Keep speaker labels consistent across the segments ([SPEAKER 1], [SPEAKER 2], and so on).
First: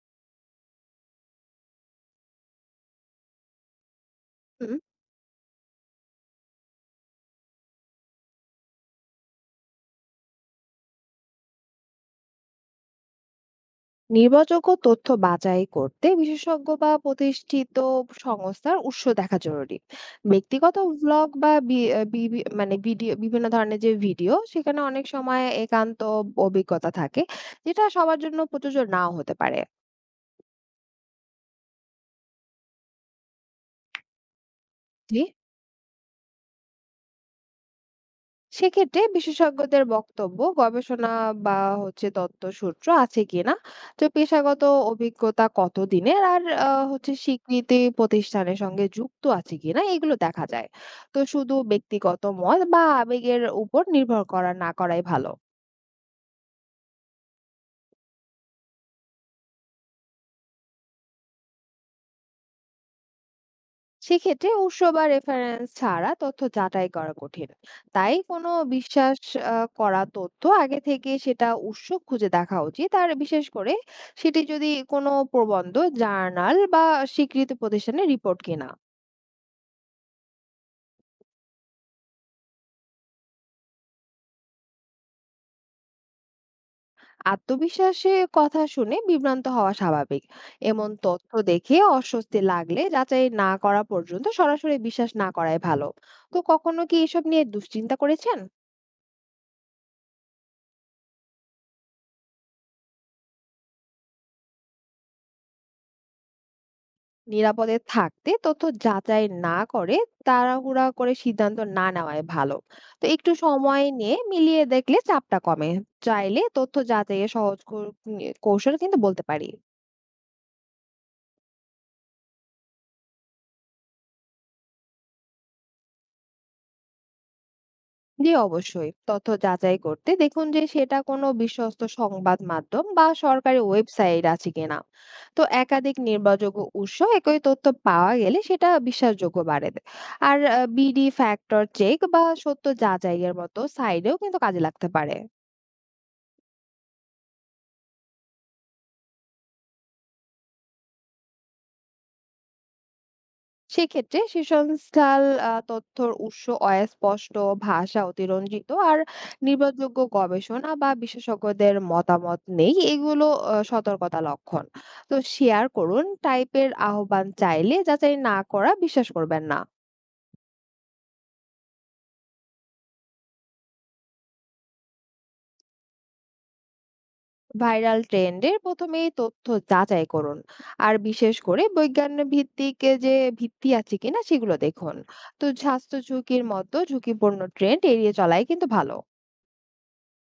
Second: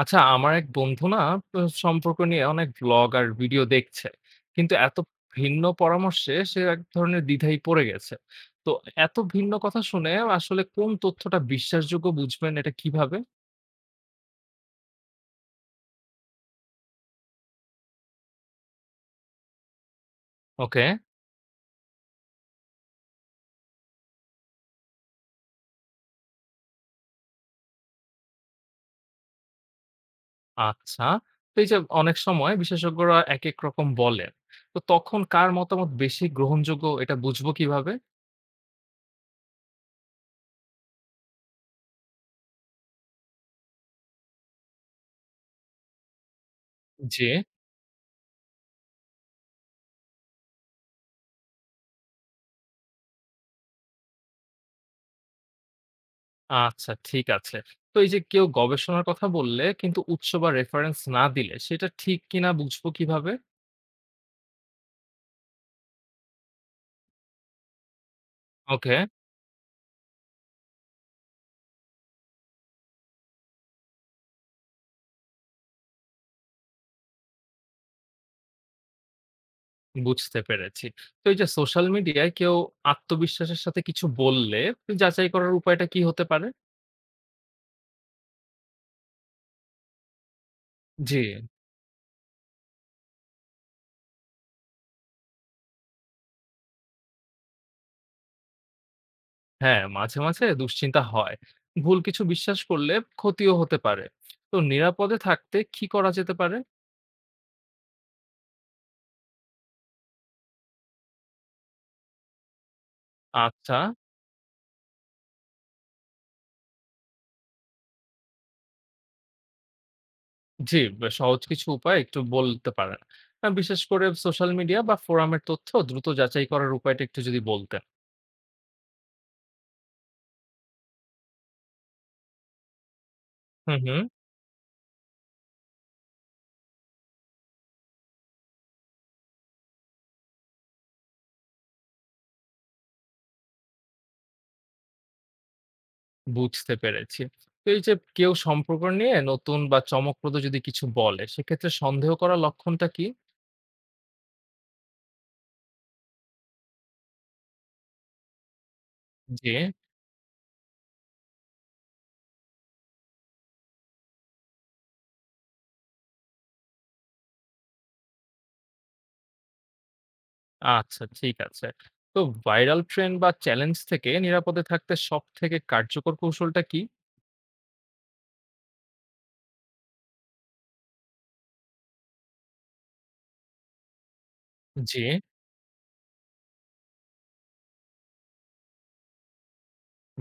[SPEAKER 1] আচ্ছা, আমার এক বন্ধু না প সম্পর্ক নিয়ে অনেক ব্লগ আর ভিডিও দেখছে।
[SPEAKER 2] হুম।
[SPEAKER 1] কিন্তু এত ভিন্ন পরামর্শে সে এক ধরনের দ্বিধায় পড়ে গেছে। তো এত ভিন্ন কথা শুনে আসলে কোন তথ্যটা বিশ্বাসযোগ্য বুঝবেন এটা কিভাবে?
[SPEAKER 2] নির্ভরযোগ্য তথ্য বাছাই করতে বিশেষজ্ঞ বা প্রতিষ্ঠিত সংস্থার উৎস দেখা জরুরি। ব্যক্তিগত
[SPEAKER 1] ওকে,
[SPEAKER 2] ব্লগ বা বি আ বিভি মানে ভিডিও, বিভিন্ন ধরনের যে ভিডিও সেখানে অনেক সময় একান্ত অভিজ্ঞতা থাকে, যেটা সবার জন্য প্রযোজ্য নাও হতে পারে।
[SPEAKER 1] আচ্ছা। তো এই যে অনেক সময় বিশেষজ্ঞরা একেক রকম বলেন। তো তখন
[SPEAKER 2] জি।
[SPEAKER 1] কার মতামত বেশি গ্রহণযোগ্য এটা বুঝবো কিভাবে?
[SPEAKER 2] সেক্ষেত্রে বিশেষজ্ঞদের বক্তব্য, গবেষণা বা হচ্ছে তথ্য সূত্র আছে কিনা, তো পেশাগত অভিজ্ঞতা কতদিনের আর হচ্ছে
[SPEAKER 1] যে
[SPEAKER 2] স্বীকৃতি প্রতিষ্ঠানের সঙ্গে যুক্ত আছে কিনা এগুলো দেখা যায়। তো শুধু ব্যক্তিগত মত বা আবেগের উপর নির্ভর করা না করাই ভালো।
[SPEAKER 1] আচ্ছা, ঠিক আছে। তো এই যে কেউ গবেষণার কথা বললে কিন্তু উৎস বা রেফারেন্স না দিলে সেটা ঠিক কিনা বুঝবো কিভাবে?
[SPEAKER 2] সেক্ষেত্রে উৎস বা রেফারেন্স ছাড়া তথ্য যাচাই করা কঠিন, তাই কোনো
[SPEAKER 1] ওকে,
[SPEAKER 2] করা তথ্য আগে থেকে সেটা উৎস খুঁজে দেখা উচিত, আর বিশেষ করে সেটি যদি কোনো প্রবন্ধ, জার্নাল বা স্বীকৃত প্রতিষ্ঠানের রিপোর্ট কিনা।
[SPEAKER 1] বুঝতে পেরেছি। তো এই যে সোশ্যাল মিডিয়ায় কেউ আত্মবিশ্বাসের সাথে কিছু বললে যাচাই করার উপায়টা কি হতে পারে?
[SPEAKER 2] আত্মবিশ্বাসে কথা শুনে বিভ্রান্ত হওয়া স্বাভাবিক। এমন
[SPEAKER 1] জি।
[SPEAKER 2] তথ্য দেখে অস্বস্তি লাগলে যাচাই না করা পর্যন্ত সরাসরি বিশ্বাস না করাই ভালো। তো কখনো কি এসব নিয়ে দুশ্চিন্তা করেছেন?
[SPEAKER 1] হ্যাঁ, মাঝে, মাঝে দুশ্চিন্তা হয়। ভুল কিছু বিশ্বাস করলে ক্ষতিও হতে পারে। তো নিরাপদে থাকতে কি করা যেতে পারে?
[SPEAKER 2] নিরাপদে থাকতে তথ্য যাচাই না করে তাড়াহুড়া করে সিদ্ধান্ত না নেওয়াই ভালো। তো একটু
[SPEAKER 1] আচ্ছা,
[SPEAKER 2] সময় নিয়ে মিলিয়ে দেখলে চাপটা কমে। চাইলে তথ্য যাচাইয়ের সহজ কৌশল কিন্তু বলতে পারি।
[SPEAKER 1] জি, সহজ কিছু উপায় একটু বলতে পারেন। বিশেষ করে সোশ্যাল মিডিয়া বা ফোরামের তথ্য দ্রুত যাচাই করার উপায়টা একটু যদি বলতেন।
[SPEAKER 2] জি, অবশ্যই তথ্য যাচাই করতে দেখুন যে সেটা কোনো বিশ্বস্ত সংবাদ মাধ্যম বা সরকারি
[SPEAKER 1] হু, হু।
[SPEAKER 2] ওয়েবসাইট আছে কিনা। তো একাধিক নির্ভরযোগ্য উৎস একই তথ্য পাওয়া গেলে সেটা বিশ্বাসযোগ্য বাড়ে। আর বিডি ফ্যাক্টর চেক বা সত্য যাচাইয়ের মতো সাইডেও কিন্তু কাজে লাগতে পারে।
[SPEAKER 1] বুঝতে পেরেছি। তো এই যে কেউ সম্পর্ক নিয়ে নতুন বা চমকপ্রদ যদি কিছু বলে, সেক্ষেত্রে সন্দেহ করার লক্ষণটা কি?
[SPEAKER 2] সেক্ষেত্রে সেশনস্থল আ তথ্যর উৎস অস্পষ্ট, ভাষা অতিরঞ্জিত আর
[SPEAKER 1] যে
[SPEAKER 2] নির্ভরযোগ্য গবেষণা বা বিশেষজ্ঞদের মতামত নেই। এগুলো সতর্কতা লক্ষণ। তো শেয়ার করুন টাইপের আহ্বান চাইলে যাচাই না করা বিশ্বাস করবেন না।
[SPEAKER 1] আচ্ছা, ঠিক আছে। তো ভাইরাল ট্রেন্ড বা চ্যালেঞ্জ থেকে নিরাপদে থাকতে সবথেকে কার্যকর কৌশলটা কি?
[SPEAKER 2] ভাইরাল ট্রেন্ডের প্রথমেই তথ্য যাচাই করুন। আর বিশেষ করে বৈজ্ঞান ভিত্তিক এ যে ভিত্তি আছে কিনা সেগুলো দেখুন।
[SPEAKER 1] যে
[SPEAKER 2] তো স্বাস্থ্য ঝুঁকির মতো ঝুঁকিপূর্ণ ট্রেন্ড এড়িয়ে চলাই কিন্তু ভালো।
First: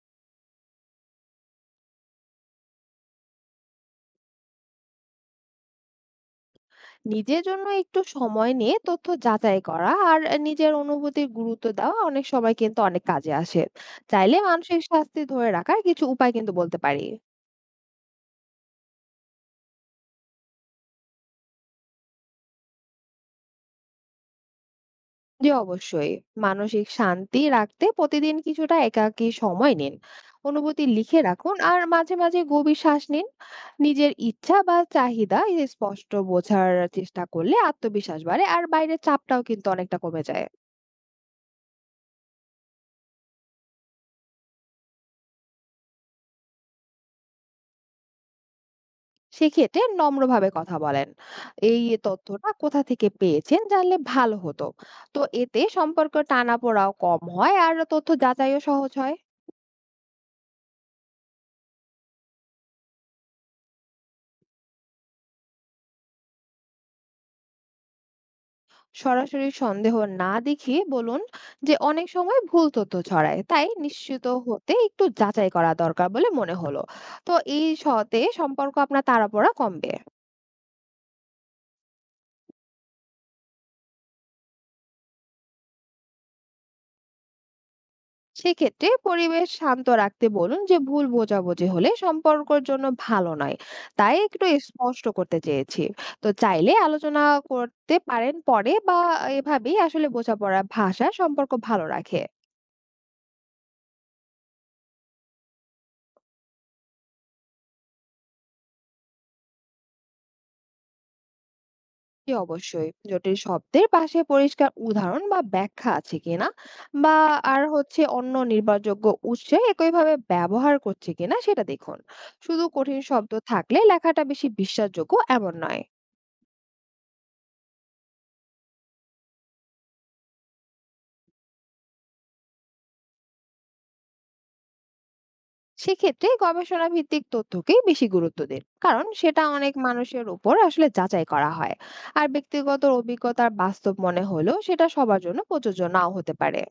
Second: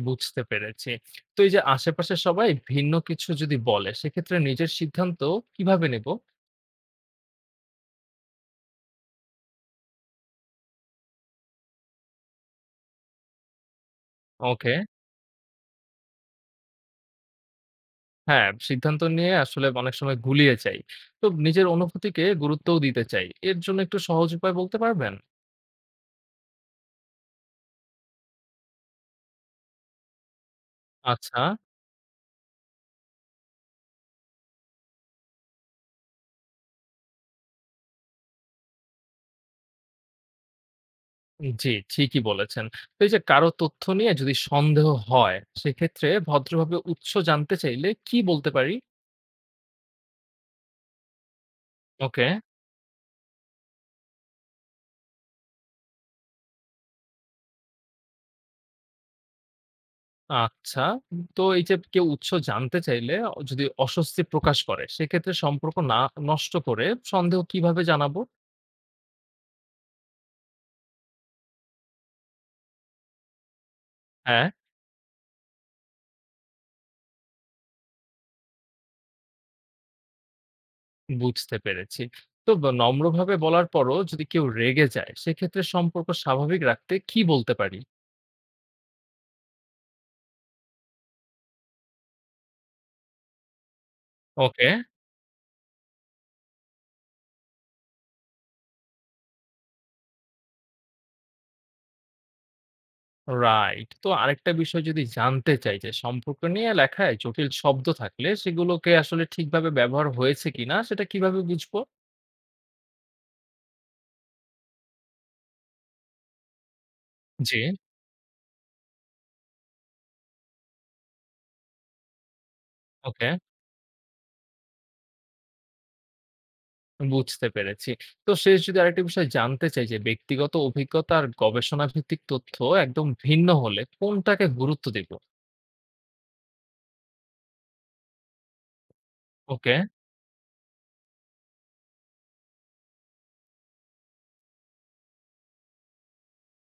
[SPEAKER 1] বুঝতে পেরেছি। তো এই যে আশেপাশের সবাই ভিন্ন কিছু যদি বলে, সেক্ষেত্রে নিজের সিদ্ধান্ত কিভাবে নেব?
[SPEAKER 2] নিজের জন্য একটু সময় নিয়ে তথ্য যাচাই করা আর নিজের অনুভূতির গুরুত্ব দেওয়া অনেক সময় কিন্তু অনেক কাজে আসে। চাইলে
[SPEAKER 1] ওকে।
[SPEAKER 2] মানসিক স্বাস্থ্য ধরে রাখার কিছু উপায় কিন্তু বলতে পারি।
[SPEAKER 1] হ্যাঁ, সিদ্ধান্ত নিয়ে আসলে অনেক সময় গুলিয়ে যাই। তো নিজের অনুভূতিকে গুরুত্বও দিতে চাই। এর জন্য একটু সহজ উপায় বলতে পারবেন?
[SPEAKER 2] যে অবশ্যই মানসিক শান্তি রাখতে প্রতিদিন কিছুটা একাকী সময় নিন, অনুভূতি লিখে
[SPEAKER 1] আচ্ছা।
[SPEAKER 2] রাখুন আর মাঝে মাঝে গভীর শ্বাস নিন। নিজের ইচ্ছা বা চাহিদা এ স্পষ্ট বোঝার চেষ্টা করলে আত্মবিশ্বাস বাড়ে আর বাইরের চাপটাও কিন্তু অনেকটা কমে যায়।
[SPEAKER 1] জি, ঠিকই বলেছেন। তো এই যে কারো তথ্য নিয়ে যদি সন্দেহ হয়, সেক্ষেত্রে ভদ্রভাবে উৎস জানতে চাইলে কি বলতে পারি?
[SPEAKER 2] সেক্ষেত্রে নম্রভাবে কথা বলেন, এই
[SPEAKER 1] ওকে,
[SPEAKER 2] তথ্যটা কোথা থেকে পেয়েছেন জানলে ভালো হতো। তো এতে সম্পর্ক টানাপোড়াও কম হয় আর তথ্য যাচাইও সহজ হয়।
[SPEAKER 1] আচ্ছা। তো এই যে কেউ উৎস জানতে চাইলে যদি অস্বস্তি প্রকাশ করে, সেক্ষেত্রে সম্পর্ক না নষ্ট করে সন্দেহ কিভাবে জানাবো?
[SPEAKER 2] সরাসরি সন্দেহ না দেখিয়ে বলুন যে অনেক সময় ভুল তথ্য ছড়ায়, তাই নিশ্চিত
[SPEAKER 1] হ্যাঁ,
[SPEAKER 2] হতে একটু যাচাই করা দরকার বলে মনে হলো। তো এই সতে সম্পর্ক আপনার তাড়াপোড়া কমবে।
[SPEAKER 1] বুঝতে পেরেছি। তো নম্রভাবে বলার পরও যদি কেউ রেগে যায়, সেক্ষেত্রে সম্পর্ক স্বাভাবিক রাখতে কি বলতে পারি?
[SPEAKER 2] সেক্ষেত্রে পরিবেশ শান্ত রাখতে বলুন যে ভুল বোঝাবুঝি হলে সম্পর্কের জন্য ভালো নয়, তাই একটু
[SPEAKER 1] ওকে।
[SPEAKER 2] স্পষ্ট করতে চেয়েছি। তো চাইলে আলোচনা করতে পারেন পরে বা এভাবেই আসলে বোঝাপড়া ভাষা সম্পর্ক ভালো রাখে।
[SPEAKER 1] রাইট। তো আরেকটা বিষয় যদি জানতে চাই যে সম্পর্ক নিয়ে লেখায় জটিল শব্দ থাকলে সেগুলোকে আসলে ঠিকভাবে ব্যবহার হয়েছে কিনা সেটা কিভাবে বুঝবো?
[SPEAKER 2] জি, অবশ্যই জটিল শব্দের পাশে পরিষ্কার উদাহরণ বা ব্যাখ্যা আছে কিনা বা
[SPEAKER 1] জি।
[SPEAKER 2] আর হচ্ছে অন্য নির্ভরযোগ্য উৎসে একইভাবে ব্যবহার করছে কিনা সেটা দেখুন। শুধু কঠিন
[SPEAKER 1] ওকে,
[SPEAKER 2] শব্দ থাকলে লেখাটা বেশি বিশ্বাসযোগ্য এমন নয়।
[SPEAKER 1] বুঝতে পেরেছি। তো শেষ যদি আরেকটা বিষয় জানতে চাই যে ব্যক্তিগত অভিজ্ঞতা আর গবেষণা ভিত্তিক তথ্য একদম ভিন্ন হলে কোনটাকে গুরুত্ব দিব?
[SPEAKER 2] সেক্ষেত্রে গবেষণা ভিত্তিক তথ্যকেই বেশি গুরুত্ব দিন, কারণ সেটা অনেক
[SPEAKER 1] ওকে।
[SPEAKER 2] মানুষের উপর আসলে যাচাই করা হয়। আর ব্যক্তিগত অভিজ্ঞতার বাস্তব মনে হলেও সেটা সবার জন্য প্রযোজ্য নাও হতে পারে।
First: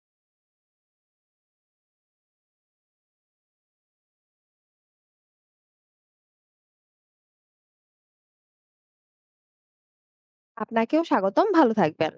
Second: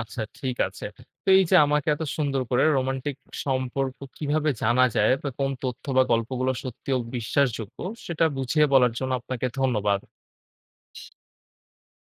[SPEAKER 1] আচ্ছা, ঠিক আছে। তো এই যে আমাকে এত সুন্দর করে রোমান্টিক সম্পর্ক কিভাবে জানা যায় বা কোন তথ্য বা গল্পগুলো সত্যি ও বিশ্বাসযোগ্য সেটা বুঝিয়ে বলার জন্য আপনাকে ধন্যবাদ।
[SPEAKER 2] আপনাকেও স্বাগতম, ভালো থাকবেন।